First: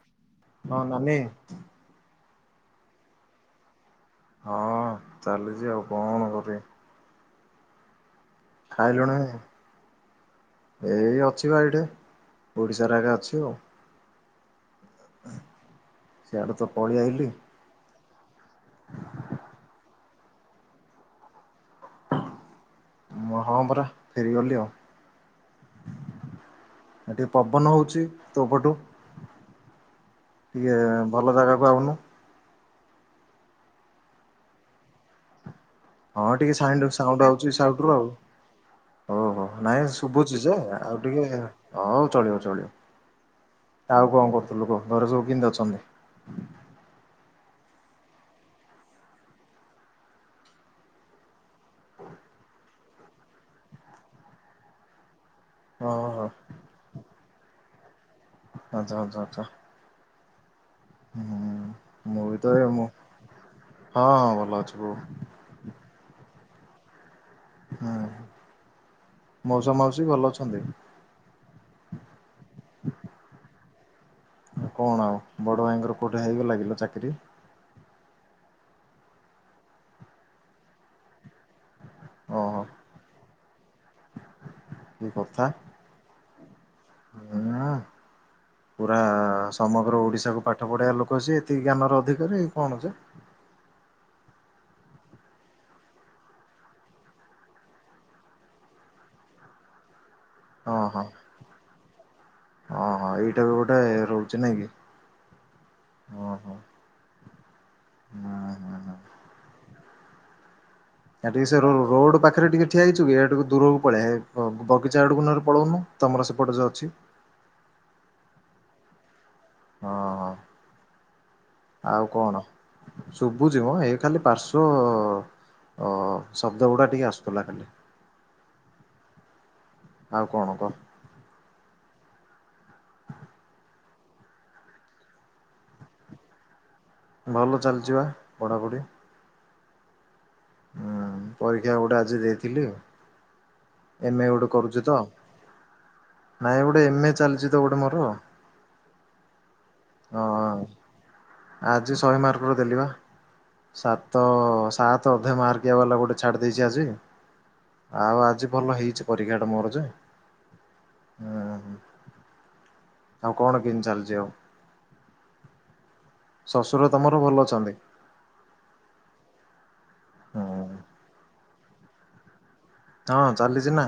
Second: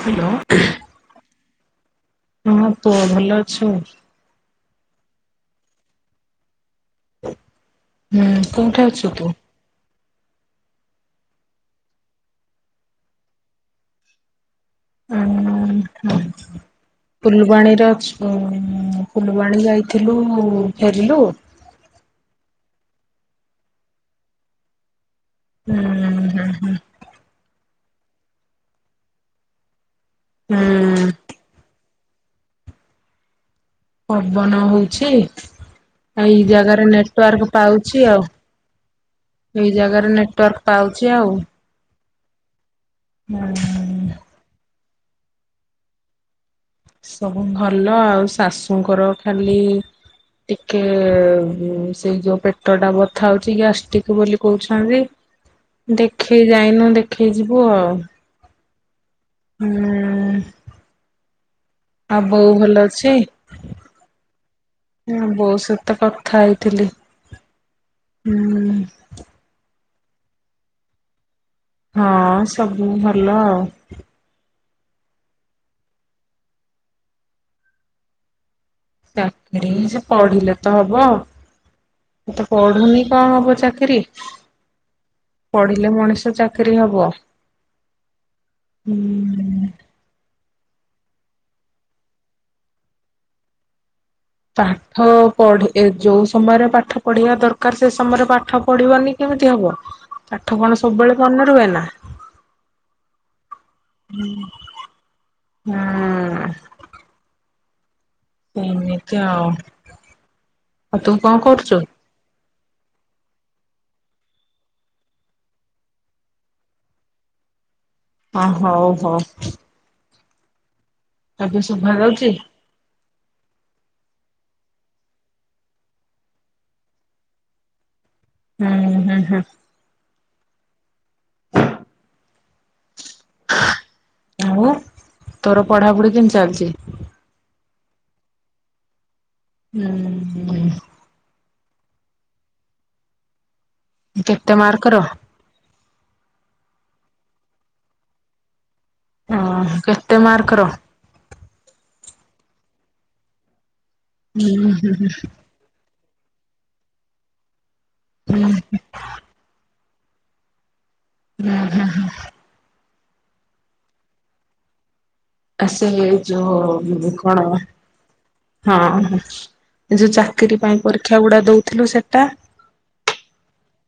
Hello ହଁ mummy ହଁ ପୁଅ ଭଲ ଅଛ? ହଁ ଚାଲିଚି ଆଉ, କଣ କରିବି? ହ ହୁଁ କୋଉଠି ଅଛୁ ଖାଇଲୁଣି? ତୁ? ଏଇ ଅଛି ବା ଏଇଠି ଓଡିଶାରେ ଏକା ଅଛି ଆଉ। ଅଁ, ହଁ ସିଆଡ଼େ ହଁ ତ ପଳେଇ ଆଇଲି ଫୁଲବାଣୀର ଅଛୁ। ଏ ହଁ ଫୁଲବାଣୀ ଯାଇଥିଲୁ ଫେରିଲୁ? ମୁଁ ହଁ ପରା ଫେରି ଗଲି ଆଉ। ଉଁ, ହୁଁ, ହୁଁ, ଚି ତ ପଟୁ। ଟିକେ ହୁଁ ଭଲ ଜାଗାକୁ ଆଉନୁ। ପବନ ହଉଛି। ହଁ ଏଇ ଟିକେ ଜାଗାରେ ସାଇଣ୍ଡୁ ସାଉଣ୍ଡ ନେଟୱାର୍କ ଆଉଚି ସାଉଟରୁ ପାଉଛି ଆଉ, ଓ ହୋ ଏଇ ନାଇଁ ଜାଗାରେ ଶୁଭୁଛି ଯେ ନେଟୱାର୍କ ଆଉ ପାଉଛି ଟିକେ ଏଅ ହଉ ଚଳିବ ଚଳିବ। ଆଉ ହୁଁ କଣ କରୁଥୁଲୁ କହ? ଘରେ ସବୁ କିମତି ଅଛନ୍ତି? ସବୁ ଭଲ ଆଉ ଶାଶୁଙ୍କର ଖାଲି ଟିକେ ଉଁ, ସେଇ ଯୋଉ ପେଟ ଟା ବଥା ହଉଛି, ଗ୍ୟାଷ୍ଟିକ ବୋଲି କହୁଛନ୍ତି। ଓହୋ ଦେଖେଇ ଯାଇନୁ ଦେ ଖେଇଯିବୁ ଆଉ। ଆଚ୍ଛା, ଆଚ୍ଛା। ହୁଁ। ହୁଁ ମୁଁ ଆଉ ବି ତ ବୋଉ ଏ ଭଲ ମୁଁ ଅଛି? ହଁ ହଁ ଭଲ ଅଛି ବୋଉ ଉଁ ବୋଉ ସହିତ କଥା ଖାଇଥିଲି। ହୁଁ ମୌସମସ ଭଲ ଅଛନ୍ତି। ହଁ ସବୁ ଭଲ ଆଉ କଣ ଆଉ ବଡ ଭାଇଙ୍କର କୋଉଠି ହେଇବ ଲାଗିଲ ଚାକିରି ଚାକିରି ସେ ପଢିଲେ ତ ହବ ଏ ତେ ଓହୋ ପଢୁନି କଣ ହବ? ସକର ପଢିଲେ ମଣିଷ ଚା ହଁ ହୁଁ ପୁରା ସମଗ୍ର ଓଡିଶାକୁ ପାଠ ପଢଆ ଲୋକ କଛି ଏତିକି ଜ୍ଞାନ ର ଅଧିକାର ଏଇ କଣ ଅଛ ପାଠ ପଢ ଯୋଉ ସମୟରେ ପାଠ ପଢିବା ଦରକାର ସେ ସମୟରେ ପାଠ ପଢିବନି କେମିତି ହବ। ପାଠ ହଁ କଣ ହଁ ସବୁବେଳେ ମନ ର ହୁଏ ନା ହଁ ହଁ ଏଇଟା ବି ଗୋଟେ ରହୁଛି ନାଇଁ କି ହଁ ହଁ। ହୁଁ ସେମିତି ଆ ଆ ଟିକେ ସେ ରୋଡ ପାଖରେ ଟିକେ ଠିଆ ହେଇଛୁ କି ଦୂରକୁ ପଳେଇ ବଗିଚା ଆଡକୁ ନରେ ପଳଉନୁ ତମର ସେପଟ ଯୋ ଅଛି। ହ ହୋଉ ହଉ ହଁ ହଁ। ଏବେ ଶୁଭ ଯାଉଛି। ଶୁଭୁଛି ମୁଁ ଏଇ ଖାଲି ପାର୍ଶ୍ଵ ଶବ୍ଦ ଗୁଡା ଟିକେ ଆସୁଥିଲା ଖାଲି ହୁଁ ହୁଁ ହୁଁ। ଆଉ କଣ କହ? ଆଉ ତୋର ପଢାପଢି କେମିତି ଚାଲିଛି? ଭଲ ଚାଲିଚିବା ପଢାପଢ଼ି। ହୁଁ ହୁଁ। ହୁଁ। ପରୀକ୍ଷା ଗୋଟେ ଆଜି ଦେଇଥିଲି ଆଉ। କେତ ମାର୍କ ର? ନାଇଁ ଗୋଟେ ଏମଏ ଚାଲିଛି ତ ଗୋଟେ ମୋର ଓ କେତେ ମାର୍କର? ଆଜି ଶହେ ମାର୍କ ର ଦେଲି ବା। ସାତ ହୁଁ ହୁଁ ସାତ ଅଧେ ମାର୍କିଆ ବାଲା ଗୋଟେ ଛାଡି ଦେଇଛି ଆଜି। ଆଉ ଆଜି ଭଲ ହେଇଛି ପରୀକ୍ଷାଟା ମୋର ଯେ ହୁଁ ହୁଁ ହଁ। ଆଉ କଣ କେମତି ଚାଲିଛି ଆଉ ଆ ସେ ଶ୍ୱଶୁର ଯଉ ତମର ଭଲ କଣ ଅଛନ୍ତି ହଁ। ଏ ଯଉ ହୁଁ ଚାକିରୀ ପାଇଁ ପରୀକ୍ଷା ଗୁଡା ଦଉ ଥିଲୁ ସେଟା ହଁ ଚାଲିଚି ନା।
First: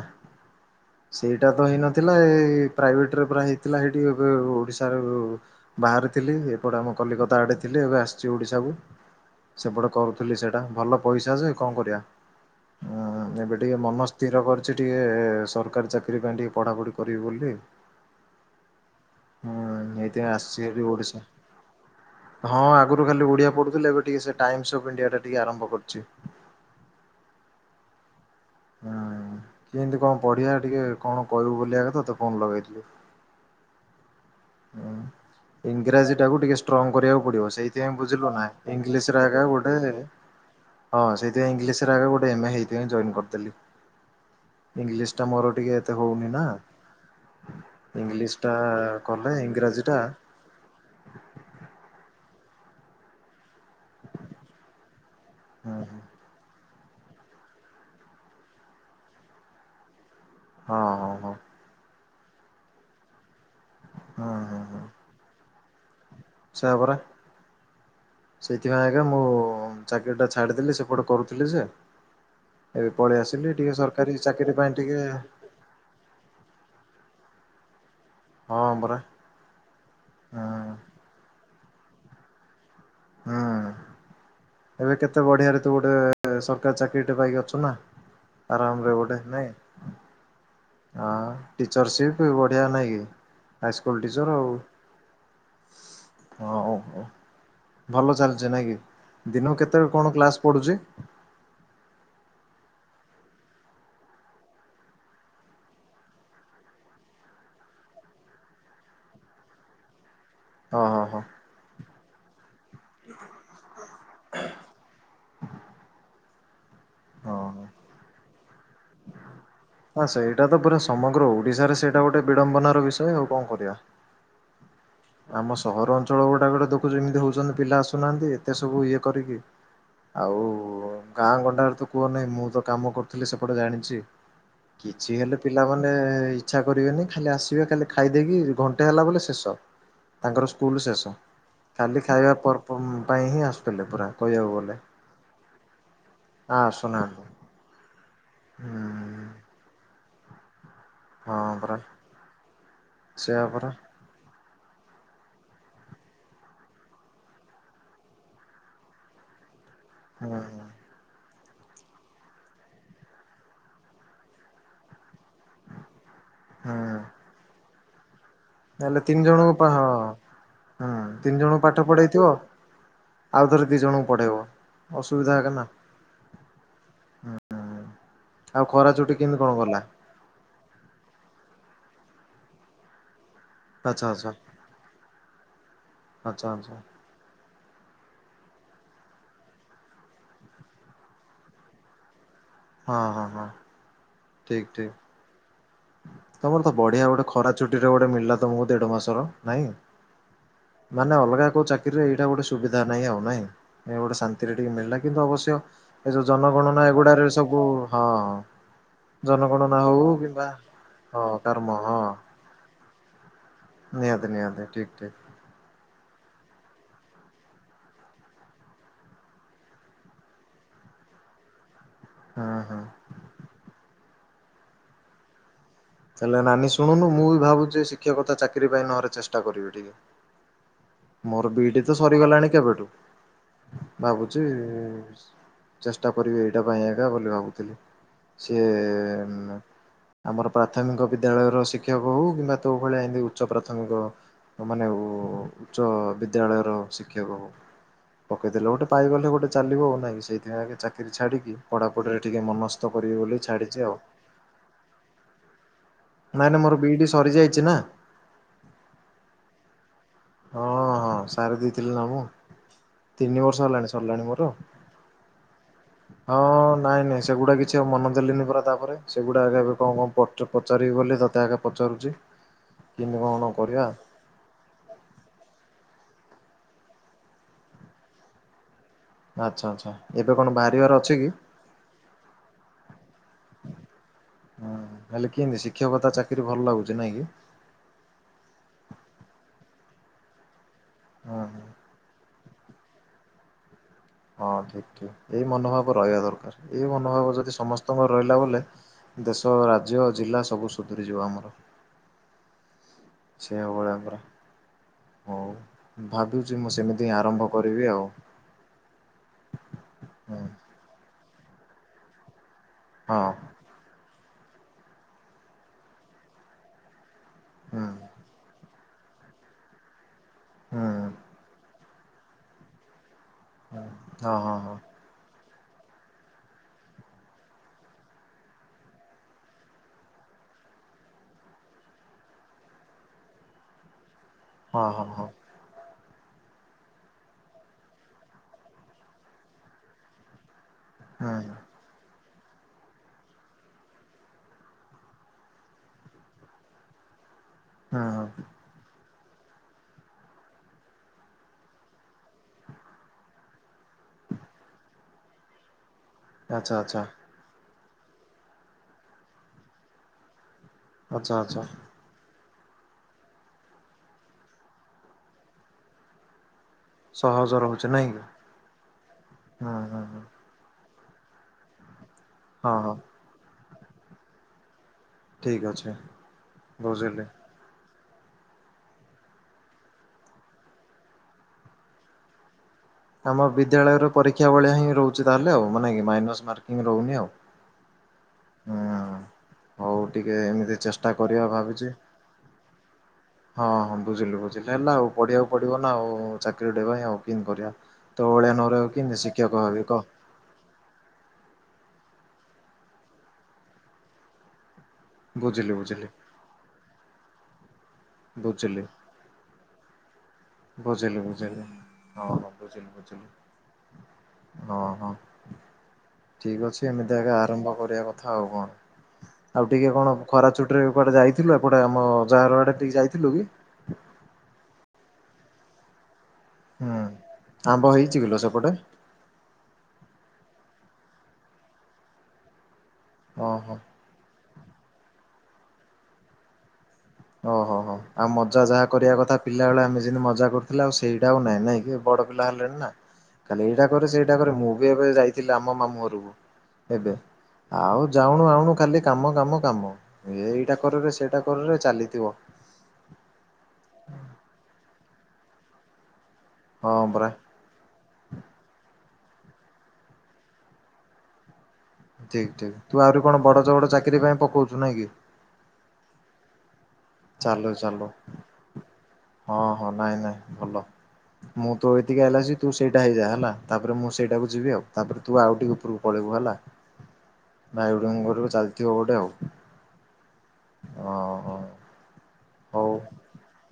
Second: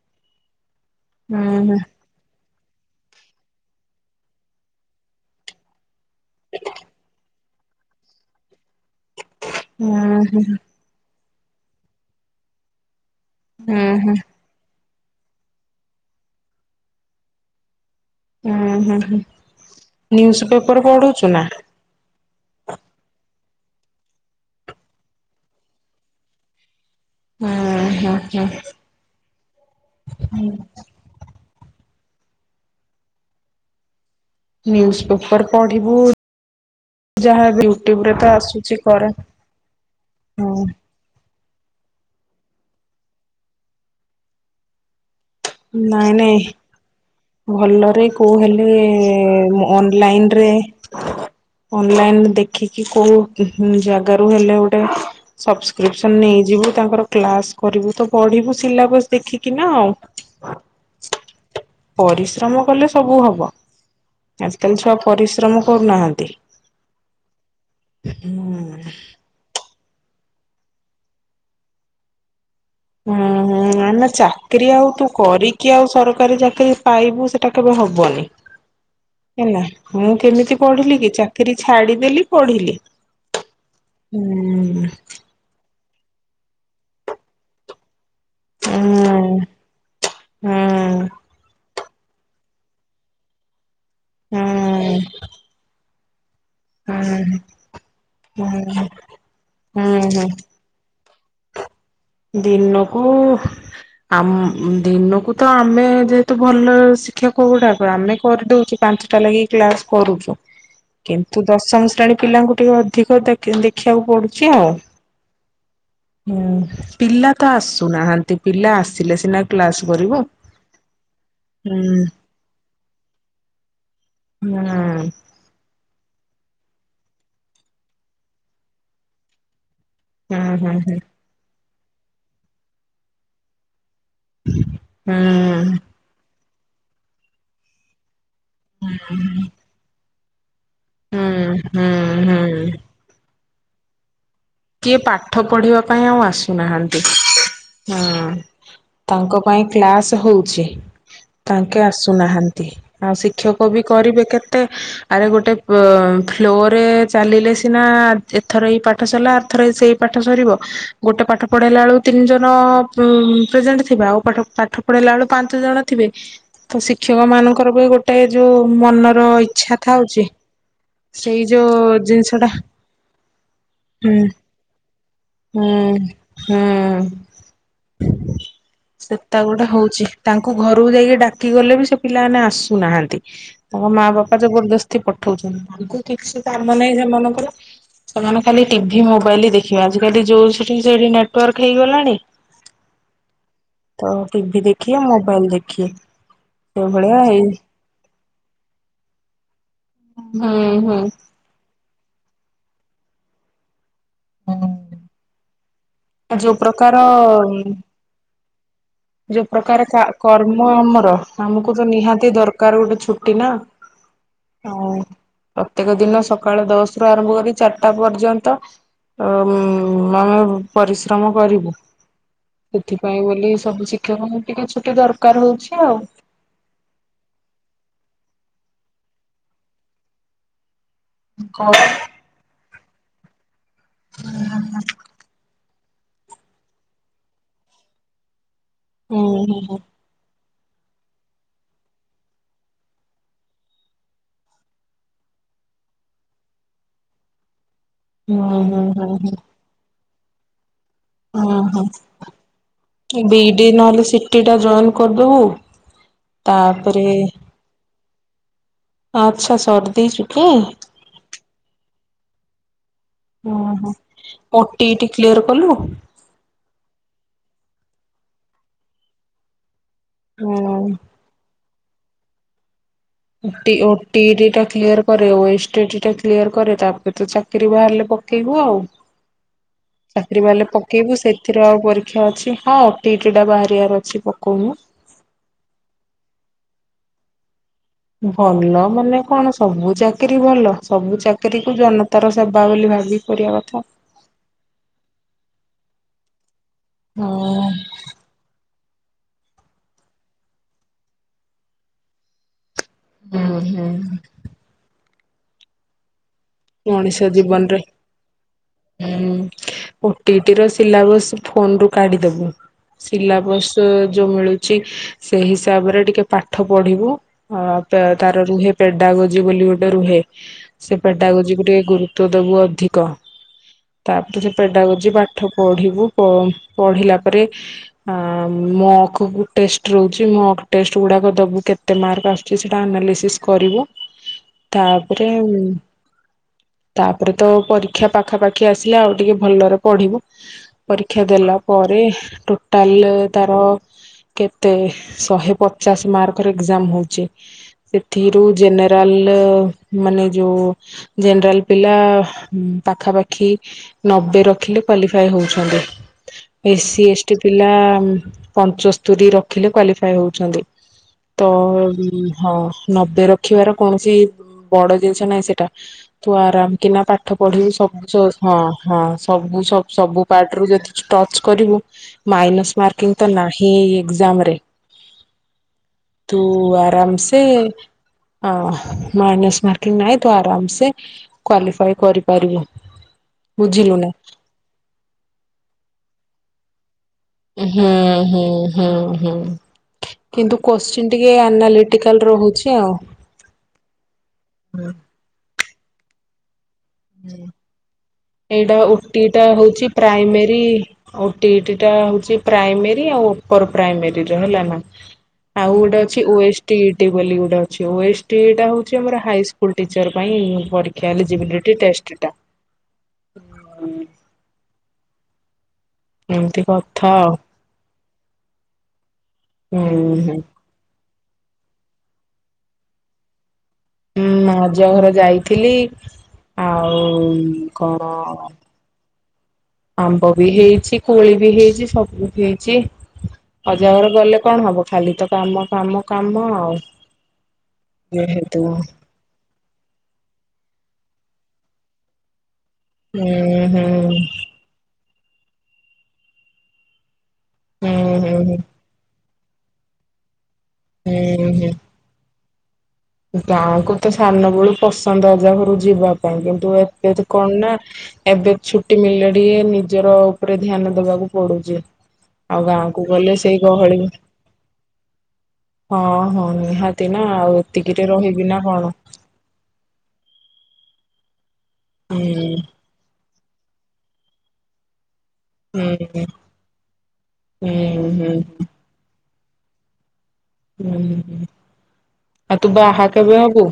ହୁଁ ସେଇଟା ତ ହେଇ ନଥିଲା ଏ ପ୍ରାଇଭେଟରେ ପୁରା ହେଇଥିଲା ସେଇଠି ଏ ଓଡ଼ିଶାରୁ ବାହାରେ ଥିଲି ସେପଟେ ଆମ କଲିକତା ଆଡେ ଥିଲେ ଏବେ ଆସିଚି ଓଡ଼ିଶାକୁ। ସେପଟେ ହୁଁ କରୁଥିଲି ହୁଁ ହୁଁ ସେଇଟା ଭଲ ପଇସା ସେ କଣ କରିବା? ଟିକେ ମନ ହୁଁ ହୁଁ ସ୍ଥିର କରିଚି। ଟିକେ ସରକାରୀ ଚାକିରୀ ପାଇଁ ଟିକେ ପଢାପଢି କରିବି ବୋଲି। ହଁ ହଁ ହୁଁ, ଏଇଥିପାଇଁ ନ୍ୟୁଜ ଆସିଛି ହେରି ପେପର ଓଡିଶା। ପଢୁଚୁ ନା? ହଁ ଆଗରୁ ଖାଲି ଓଡିଆ ପଢୁଥିଲେ, ଏବେ ଟିକେ ସେ ଟାଇମସ ଅଫ ଇଣ୍ଡିଆ ଟା ଟିକେ ଆରମ୍ଭ କରିଚି। ଉଁ ହୁଁ। ହୁଁ ହୁଁ, କିମତି କଣ ପଢିଆ ଟିକେ କଣ କରିବୁ ବୋଲ ଭ ଆତ ଫୋନ୍ ଲଗେଇଥିଲି। ନ୍ୟୁଜ ପେପର ଉଁ ପଢିବୁ ଇଂରାଜୀ ଟାକୁ ଟିକେ ଷ୍ଟ୍ରଙ୍ଗ କରିବାକୁ ଯାହା ପଡିବ। ସେଇଥିପାଇଁ ୟୁଟ୍ୟୁବରେ ତ ବୁଝିଲୁ ନା ଆସୁଛି କରେ ଇଂଲିଶ ଆା ଗୋଟେ ହଁ ସେ ଇଂଲିଶ ଆଗ ଗଟେ ଏଇଥ ଜଏନ୍ କରି ଥିଲି। ଇଂଲିଶ। ମୋର ଟିକେ ଏତେ ନାଇଁ ହଉନି ନାଇଁ ନା ଭଲରେ ଇଂଲିଶ କୋଉ ଟା ହେଲେ କଲେ ଅ ଇଂରାଜୀ ଟା ଅନଲାଇନରେ ଅନଲାଇନ ଦେ କି କି କରୁ ଜାଗାରୁ ହେଲେ ଗୋଟେ ହଁ ସବସ୍କ୍ରିପସନ ନେଇଯିବୁ। ତାଙ୍କର କ୍ଲାସ କରିବୁ ତ ପଢିବୁ ସିଲାବସ ଦେଖିକି ନା ଆଉ। ହଁ ହଁ ହଁ ପରିଶ୍ରମ କଲେ ସବୁ ହବ। ଆଜି କାଲି ଛୁଆ ପରି ଶ୍ରମ କରୁନାହାନ୍ତି। ସେୟାପରା। ସେଇଥିପାଇଁ ହୁଁ ଆଜ୍ଞା ମୁଁ ଟା ଛାଡିଦେଲି। ସେପଟେ କରୁଥିଲି ସେ ହୁଁ ହୁଁ। ନାଇମ ଚାକିରି ପାଇଁ ଆଉ ଟିକେ ତୁ କରିକି ଆଉ ସରକାରୀ ଚାକିରି ପାଇବୁ ସେ ଟା କେବେ ହବ? ବନି ହଁ ପରା ହେଲା। ମୁଁ ହଁ କେମିତି ପଢିଲି କି ଚାକି ରୀ ଛାଡିଦେଲି ପଢିଲି। ହୁଁ। ହୁଁ। ଏବେ କେତେ ବଢିଆରେ ତୁ ଗୋଟେ ସରକାରୀ ଚାକିରୀ ପାଇକି ଅଛ ନା। ଆରାମ ରେ ଗୋଟେ ହୁଁ ନାଇଁ ହୁଁ। ଟିଚର୍ସିପ ବଢିଆ ନାଇଁ କି ହାଇସ୍କୁଲ ଟିଚର ହୁଁ ଆଉ ହଁ ହ ହଉ ଭଲ ଚାଲିଛି ହୁଁ ନାଇଁ କି ଦିନ କେତେବେଳେ କଣ ହୁଁ କ୍ଲାସ ପଢୁଛି? ଦିନକୁ ଦିନକୁ ତ ଆମେ ଯେହେତୁ ଭଲ ଶିକ୍ଷା କଉଟାକ ଆମେ କରିଦଉଛୁ ପାଞ୍ଚଟା ଲାଗି କ୍ଲାସ କରୁଛୁ। ହଁ ହଁ ହଁ କିନ୍ତୁ ଦର୍ଶମ ପିଲାଙ୍କୁ ଟିକେ ଅଧିକ ଦେଖିବାକୁ ପଡୁଛି ଆଉ ହୁଁ ପିଲା ହଁ ତ ହଁ ଆସୁନାହାନ୍ତି ପିଲା ଆସିଲେ ସିନା କ୍ଲାସ ହଁ କରିବୁ ସେଇଟା ତ ପୁରା ସମଗ୍ର ଓଡିଶାରେ ହୁଁ ସେଇଟା ଗୋଟେ ବିଡମ୍ବନାର ବିଷୟ ଆଉ କଣ କରିବା। ହୁଁ ହୁଁ ଆମ ସହରାଞ୍ଚଳ ଗୋଟେ ଟଟ ଦେଖୁଛ ଯେମିତି ହଉଛନ୍ତି ପିଲା ଆସୁନାହାନ୍ତି ଏତେ ସବୁ ଇଏ କରିକି ଆଉ ହୁଁ ହୁଁ ଗାଁ ଗଣ୍ଡାର ତୁ କୁହ ନାହିଁ ମୁଁ ତ କାମ କରୁଥିଲି ସେପଟେ ଜାଣିଚି। ହୁଁ କିଛି ହେଲେ ପିଲାମାନେ ଇଚଛା କରିବେି ଖାଲି ଆସେ ଖା ଖାଇ ଦେଇ କିି ଘଣ୍ଟେ ହେଲା ବ ଶେଷ ତାଙ୍କର ସ୍କୁଲ ଶେଷ ହୁଁ ହୁଁ ଖାଲି ଖାଇବା ହୁଁ ପର୍ ପାଇଁ ହିଁ ଆସୁ ପିଲଲୁ କିଏ ପାଠ ପଢିବା ପାଇଁ ଆଉ ଆସୁନାହାନ୍ତି ହଁ। ହୁଁ ତାଙ୍କ ପାଇଁ କ୍ ତାସ ହେଉଛି। ହଁ ପରା ତାଙ୍କେ ଆସୁନାହାନ୍ତି ଆଉ ସେୟା ଶିକ୍ଷକ ପରା ବି କରିବେ କେତେ ମତେ ଆରେ ଗୋଟେ ଫ୍ଲୋରେ ଚାଲିଲେ ସିନା ଏଥର ଏଇ ପାଠ ସରିଲା ଥ ସେଇ ପାଠ ହୁଁ। ସରିବ ଗୋଟେ ପାଠ ପଢ଼ାଇଲା ବେଳୁ ତିନି ଜଣ ପ୍ରେଜେଣ୍ଟ ଥିବା ଆଉ ପାଠ ପାଠ ପଢ଼ାଇଲାା ବେଳକୁ ପାଞ୍ଚ ଜଣ ଥିବେ ହୁଁ ତ ଶିକ୍ଷକ ମାନଙ୍କର ବି ଗୋଟେ ଗୋଟେ ଯୋଉ ହେଲେ ତିନି ମନର ଜଣଙ୍କୁ ଇଚଛା ହଁ ଥାଉଛି ହୁଁ ତିନି ସେଇ ଜଣଙ୍କୁ ପାଠ ଯୋଉ ପଢେଇଥିବ ଜିନିଷ ଟା ଆଉ ଥରେ ଦି ଜଣଙ୍କୁ ହୁଁ ପଢେଇବ ଅସୁବିଧା ଏକା ନା। ହୁଁ ହୁଁ। ଆଉ ଖରା [inaudible] ଛୁଟି ସେ କେମିତି ତା କଣ ଗୋଟେ ଗଲା? ହଉଛି ତାଙ୍କୁ ଘରକୁ ଯାଇକି ଡାକି ଗଲେ ବି ସେ ପିଲାମାନେ ଆସୁନାହାନ୍ତି। ତାଙ୍କ ଆଚ୍ଛା ମା ଆଚ୍ଛା ବାପା ଜବରଦସ୍ତି ପଠଉଛନ୍ତି ତାଙ୍କୁ କିଛି ଆଚ୍ଛା କାମ ଆଚ୍ଛା ନାହିଁ ସେମାନଙ୍କର? ସେମାନେ ଖାଲି ଟିଭିି ମ ବାଇଲ ଦେଖିବା ଆଜିକାଲି ଯୋଉ ସେଠି ସେଠି ନେଟୱାର୍କ ହେଇଗଲାଣି ହଁ ହଁ ହଁ ତ ଟିଭି ଠିକ୍ ଠିକ୍। ଦେଖିଆ ମୋବାଇଲ ଦେଖି ତମର ତ ବଢିଆ ଗୋଟେ ଖରା ଛୁଟିରେ ଗୋଟେ ମିଳିଲା ତମକୁ ଦେଢ ମାସର ନାଇଁ ହୁଁ ହୁଁ। ମାନେ ଅଲଗା କୋଉ ଚାକିରିରେ ଏଇଟା ଗୋଟେ ସୁବିଧା ଜ ନାହିଁ ଆଉ ନାଇଁ ଏ ଗୋଟେ ଶାନ୍ତିରେ ଟିକେ ମିଳିଲା କିନ୍ତୁ ଅବଶ୍ୟ [inaudible] ଏ ଯୋଉ ଜନଗଣନା ଏଗୁଡାରେ ସବୁ ହଁ ଯୋଉ ଜନଗଣନା ପ୍ରକାର ହଉ କ୍ୱା କିମ୍ବା କର୍ମ ତମର ହଁ କର୍ମ ଆମକୁ ତ ହଁ ନିହାତି ଦରକାର ଗୋଟେ ଛୁ ଟି ନା ନିହାତି ନିହାତି ଠିକ୍ ଠିକ୍। ପ୍ରତ୍ୟକ ଦିନ ସକାଳ ଦଶ ରୁ ଆରମ୍ଭ କରି ଚାରିଟା ପର୍ଯ୍ୟନ୍ତ ଆମେ ପରିଶ୍ରମ କରିବୁ ହଁ ହଁ ସେଥିପାଇଁ ବୋଲି ଶିକ୍ଷକଙ୍କ ଟିକେ ଛୁଟି ଦରକାର ହଉଛି। ଆଉ ତାଲେ ନାନୀ ଶୁଣୁନୁ ମୁଁ ବି ଭାବୁଛି ଶିକ୍ଷକତା ଚାକିରି ପାଇଁ ନହେଲେ ଚେଷ୍ଟା କରିବି ଟିକେ ମୋର ବିଟି ହୁଁ ତ ସରିଗଲାଣି କେବେଠୁ ଭାବୁଛି ଚେଷ୍ଟା କରିବି ଏଇଟା ପାଇଁ ଏକା ବୋଲି ଭାବୁଥିଲି। ସେ ହୁଁ ଆମର ପ୍ରାଥମିକ ବିଦ୍ୟାଳୟର ଶିକ୍ଷକ ହେଉ କିମ୍ବା ତୋ ଭଳିଆ ଏମିତି ଉଚ୍ଚ ପ୍ରାଥମିକ ମାନେ ଉଚ୍ଚ ବିଦ୍ୟାଳୟର ଶିକ୍ଷକ ହୋଉ ହୁଁ ପକେଇଦେଲେ ହୁଁ ଗୋଟେ ପାଇଗଲେ ଗୋଟେ ଚାଲିବ ଆଉ ନାଇଁ ସେଇଥିପାଇ ବି ଚା ଓ ହଁ କରିବି ବୋଲି ବି-ଇ-ଡି ଛାଡିଛି ଆଉ ନହେଲେ ସି-ଟି ଟା ଜଏନ୍ କରିଦବୁ ନାଇଁ ନାଇ ମୋର ତାପରେ ବି-ଇ-ଡି ସରିଯାଇଛି ନା। ଆଚ୍ଛା ସର ହଁ ହଁ ସାରି ଦେଇଥିଲି ନା ମୁଁ। ତିନି ବର୍ଷ ହେଲାଣି ଓହୋ ସରିଲାଣି ମୋର ଓଟିଇଟି କ୍ଲିୟର କଲୁ ହଁ ନାଇଁ ନାଇଁ ସେଗୁଡା କିଛି ମନ ଦେଲିନି ପରା ତାପରେ ସେଗୁଡ଼ା ଏରା କଣ କଣ ପଚାରିବି ବୋଲି ତତେ ଆଗେ ପଚାରୁଛି। କେମିତି କଣ ଓଟି କରିବା ଓଟିଇଟି ଟା କ୍ଲିୟର କରେ ଆଉ ଓଏଷ୍ଟି ଟା କ୍ଲିୟର କରେ ତାପରେ ତ ଚାକିରି ବାହାରିଲେ ପକେଇବୁ ଆଉ। ଆଚ୍ଛା ଆଚ୍ଛା ଏବେ ଚାକିରୀ କଣ ବାହାରିଲେ ବାହାରିବାର ଅଛି ପକେଇବୁ କି? ସେଥିରେ ଆଉ ପରୀକ୍ଷା ଅଛି ହଁ ଓଟିଇଟି ଟା ବାହାରିବାର ଅଛି ପକଉନୁ। ହୁଁ ହେଲେ କେମିତି ଶିକ୍ଷକତା ଚାକିରି ଭଲ ଲାଗୁଛି ନାଇଁ କି ଭଲ ମାନେ କଣ ସବୁ ଚାକିରି ଭଲ। ସବୁ ହଁ ଚାକିରୀ ହଁ। କୁ ଜନତାର ବା ବୋଲି ଭାବି କରିଆ କଥା। ହଁ ଠିକ ଠିକ ଏଇ ମନୋଭାବ ରହିବା ଦରକାର। ଏଇ ହଁ ମନୋଭାବ ଯଦି ସମସ୍ତଙ୍କର ରହିଲା ବୋଲେ ଦେଶ ରାଜ୍ୟ ଜିଲ୍ଲା ସବୁ ସୁଧରିଯିବ ଆମର। ହୁଁ ହୁଁ। ଛେଅବେଳିଆ ପରା। ହଉ ଭ ମଣିଷ ଜୀବନରେ ହଁ ହଁ ଓଟିଇଟି ର ସିଲାବସ ଫୋନ ରୁ କାଢିଦବୁ। ହଁ ସିଲାବସ୍ ଯୋଉ ମିଳୁଛି ସେ ହିସାବରେ ଟିକେ ପାଠ ପଢିବୁ ହୁଁ। ଅ ତାର ନୁହେଁ। ପେଡ଼ା ଗଜି ବୋଲି ଗୋଟେ ରୁହେ ହୁଁ ରେ ଗୁରୁତ୍ୱ ଦେବୁ ଅଧିକ ହଁ ତାପରେ ତ ହଁ ପେଡା ଗଜି ବା ପାଠ ପଢିବୁ ପଢିଲା ପରେ ମୋ ଅକ ଟେଷ୍ଟ ରହୁଛି ମୋ ଟେଷ୍ଟ ଗୁଡାକ ଦେବୁ କେତେ ମାର୍କ ଆସୁଛି ସେଇଟା ଆନାଲିସିସ୍ କରିବୁ। ହଁ ହଁ ହଁ ହଁ ତାପରେ ଉଁ ତାପରେ ତ ପରୀକ୍ଷା ପାଖାପାଖି ଆସିଲେ ଆଉ ଟିକେ ଭଲରେ ପଢିବୁ। ପରୀକ୍ଷା ହୁଁ। ଦେଲା ପରେ ଟୋଟାଲ ତାର କେତେ ଶହେ ପଚାଶ ମାର୍କର ଏକ୍ଜାମ ହଉଛି। ହୁଁ ସେଥିରୁ ହୁଁ ଜେନେରାଲ, ମାନେ ଯୋଉ ଜେନେରାଲ ପିଲା ପାଖାପାଖି ନବେ ରଖିଲେ କ୍ଵାଲିଫାଏ ହଉଛନ୍ତି। ଆଚ୍ଛା ଏସ୍ ଆଚ୍ଛା ସି ଏସ୍ ଟି ପିଲା ପଞ୍ଚସ୍ତରୀ ରଖିଲେ କ୍ୱାଲିଫାଇ ହଉଛନ୍ତି। ଆଚ୍ଛା ତ ଆଚ୍ଛା ହଁ ନବେ ରଖିବାର କୌଣସି ଇ ବଡ ଜିନିଷ ନାହିଁ ସେଇଟା ତୁ ଆରାମ କିନା ପାଠ ସହଜ ପଢ଼ିବୁ ରହୁଛି ନାଇଁ ସବୁଜ କି? ହଁ ହଁ ସବୁୁ ହୁଁ ସ ହୁଁ ହୁଁ ସବୁ ପାର୍ଟରୁ ଯେ ଷ୍ଟଚ୍ କରିବୁ ମାଇନସ ହଁ ହଁ ମାର୍କିଂ ତ ନାହି ଏ ଏଗଜାମରେ ଠିକ୍ ଅଛି ତୁ ଆରାମ ବୁଝିଲି। ସେ ହଁ ମାଇନସ୍ ମାର୍କିଂ ନାଇ ତୁ ଆରାମ ସେ କ୍ଵାଲିଫାଏ କରିପାରିବୁ ଆମ ବୁଝିଲୁ ବିଦ୍ୟାଳୟରେ ନା ପରୀକ୍ଷା ଭଳିଆ ହିଁ ରହୁଛି ତାହେଲେ ଆଉ ମାନେ କି ମାଇନସ ମାର୍କିଂ ରହୁନି ଆଉ ହୁଁ ହୁଁ ହୁଁ ହଉ ହୁଁ ଟିକେ କିନ୍ତୁ ଏମିତି କୋଶ୍ଚିନ୍ ଚେଷ୍ଟା ଟିକେ କରିବା ଭାବିଛି। ଆନାଲିଟିକାଲ ରହୁଛି ଆଉ। ହଁ ହଁ ବୁଝିଲୁ ବୁଝିଲୁ ହେଲା ଆଉ ପଢ଼ିବାକୁ ପଡ଼ିବ ନା ଆଉ [unintelligible] କରିବା। ତୋ ଭଳିଆ ଏଇଟା ନହେଲେ ଆଉ ଓ କେମିତି ଟି ଟା ଶିକ୍ଷକ ହେବି ହଉଛି କହ ପ୍ରାଇମେରୀ ଓ ଟି ଟି ଏଇଟା ହଉଛି ପ୍ରାଇମେରୀ ଆଉ ଉପର ପ୍ରାଇମେରୀର ହେଲା ନା। ଆଉ ବୁଝିଲି ଗୋଟେ ବୁଝିଲି ଅଛି ଓ ଏସ୍ ଇ ଟି ବୋଲି ଓ-ଏସ-ଇ-ଟି ଟା ବୁଝିଲି। ହଉଛି ଆମର ହାଇ ସ୍କୁଲ ଟି ବୁଝିଲି ବୁଝିଲି ହଁ ହ ବୁଝିଲି ବୁଝିଲି। ହଁ ହ ହଁ। ଠିକ ଅଛି ଏମିତି ଆକା ଆଉ। ଆରମ୍ଭ କରିବା କଥା ଆଉ କଣ। ଆଉ ହୁଁ ଟିକେ କଣ ହୁଁ ଖରା ଛୁଟିରେ କୁଆଡେ ଯାଇ ଥିଲା କଉଟା ଆମ ଜାହାର ଆଡେ ଟିକେ ଯାଇଥିଲୁ କି? ହୁଁ ଅଜା ଘର ଯାଇଥିଲି ହୁଁ ଆଉ ଆମ୍ବ କଣ ହେଇଛି କିଲୋ ସେପଟେ? ଆମ୍ବ ବି ହେଇଛି, କୋଳି ବି ହେଇଛି, ସବୁ ହେଇଛି। ଓହୋ। ଅଜା ଘରେ ଗଲେ କଣ ହବ ଖାଲି ତ କାମ କାମ କାମ ଆଉ ଓହୋ ହୋ ଆଉ ଯେହେତୁ ମଜା ଯାହା କରିବା କଥା ପିଲାବେଳେ ଆମେ ଯେମିତି ମଜା କରୁଥିଲେ ଆଉ ସେଇ ସେ ଆଉ ନାଇ ନାଇଁ କି ବଡ଼ ପିଲା ହେ ଲେ ନା ଖାଲି ହୁଁ ଏଇଟା କରେ ହୁଁ। ସେଇଟା କରେ ମୁଁ ବି ଏବେ ଯାଇ ଥିଲେ ଆମ ମାମୁଁ ଘରକୁ ଏବେ ହୁଁ ଆଉ ହୁଁ ହୁଁ ଜାଉଣୁ ଆଣୁ ଖାଲି କାମ। କାମ କାମ ଏଇଇ [inaudible] ଏଖଟୁରେ ସେଇଟା ହୁଁ ହୁଁ କରରେ ଚାଲି ହ ଗାଁକୁ ତ ସାନ ବଳୁ ପସନ୍ଦ ଅଜା ଘରୁ ଯିବା କାଇଁ କିନ୍ତୁ ହଁ ଏବେ ତ ପରା। କଣ ନା ଏବେ ଛୁଟି ମିଳିଲେଣି। ଇଏ ନିଜର ଉପରେ ଧ୍ୟାନ ଦବାକୁ ପଡୁଛି। ଠିକ ଆଉ ଠିକ ତୁ ଗାଁକୁ ଆହୁରି ଗଲେ କଣ ସେଇ ବଡଚ ବଡ ଗହଳି ଚାକିରୀ ପାଇଁ ପକଉଛୁ ନାଇଁ କି? ହ ନା ଆଉ ଚାଲୁ ଏତିକିରେ ରହିବି ନା କଣ ହଁ ହଁ ନାଇଁ ନାଇଁ ଭଲ, ମୁଁ ତୁ ଏତିକି ହୁଁ ହେଲାସ ତୁ ସେଇଟା ହେଇଯା ହେଲା ତାପରେ ମୁଁ ସେଇଟାକୁ ଯିବି ଆଉ ତାପରେ ତୁ ଆଉ ଟିକେ ହୁଁ ଉପରକୁ ହୁଁ ପଳେଇବୁ ହେଲା ହୁଁ ଭାଇ ଭଉଣୀଙ୍କ ହୁଁ ଘରକୁ ଚାଲିଥିବ ଗୋଟେ ଆଉ ହୁଁ ଅ ହ ହ ଆଉ ତୁ ହଉ ବାହା କେବେ ହବୁ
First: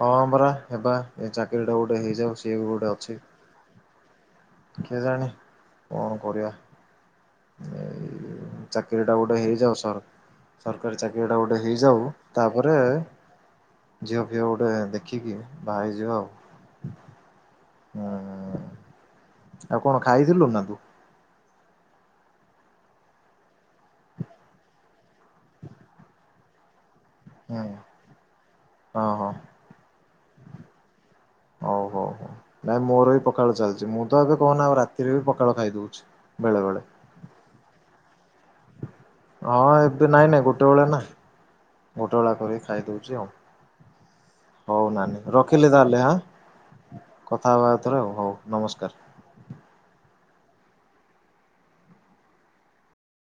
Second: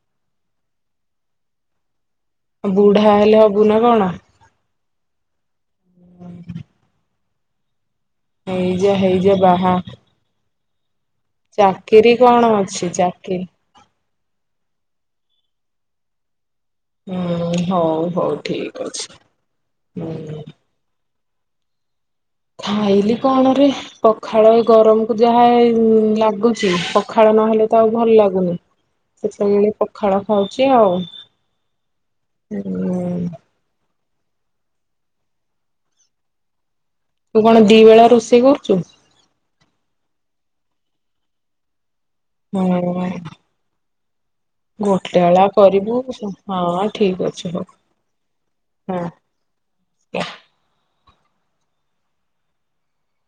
ହଁ ପରା ହେବା ଏ ଚାକିରିଟା ଗୋଟେ ହେଇଛି। ଆଉ ବୁଢା ହେଲେ ହବୁ ନା କଣ? କେଏ ଜାଣି କଣ କରିବାଆ ହେଇଯା ହେଇଯା ହେଇଯାଉ ବାହା ସର ସରକାରୀ ଚା ଟା ଗୋଟେ ହେଇଯାଉ ଚାକିରି କଣ ତାପରେ ଅଛି ଚାକିରି ଝିଅ ଫିଅ ଗୋଟେ ଦେଖିକି ବାହା ହେଇଜିବା ଆଉ। ହୁଁ ହୁଁ ହଉ ହଉ ହୁଁ ଠିକ ଅଛି ଆଉ କଣ ହୁଁ, ଖାଇଥିଲୁ ନା ତୁ? ଖାଇଲି କଣରେ ପଖାଳ ଗରମ କୁ ଯାହା ଲାଗୁଛି ପ ପଖାଳ ହୁଁ ନହେଲେ ତ ଆଉ ଭଲ ଲାଗୁନି ହଁ ହଁ। ସେଥିପାଇଁ ମୁଁ ପଖାଳ ଖାଉଛି ହଉ ହଉ ହଉ ଆଉ। ନାଇଁ ମୋର ବି ପଖାଳ ଚାଲିଛି ମୁଁ ତ ଏବେ କହନା ଆଉ ରାତିରେ ବି ପଖାଳ ଖାଇ ଦଉଛି ବେଳେ ବେଳେ ତୁ କଣ ଦି ବେଳା ରୋଷେଇ କରୁଛୁ? ହଁ ଏବେ ନାଇଁ ନାଇଁ ଗୋଟେ ବେଳେ ନା ଗୋଟେବେଳା କରିକି ହଁ ଖାଇଦଉଛି ଆଉ ହଉ ଗୋଟେ ନାନି ବେଳା ରଖିଲି କରିବୁ ତାହେଲେ ହଁ ଆଁ ଠିକ ଅଛି ହଉ କଥାହବା ଆଉଥରେ ହଉ ନମସ୍କାର। [inaudible]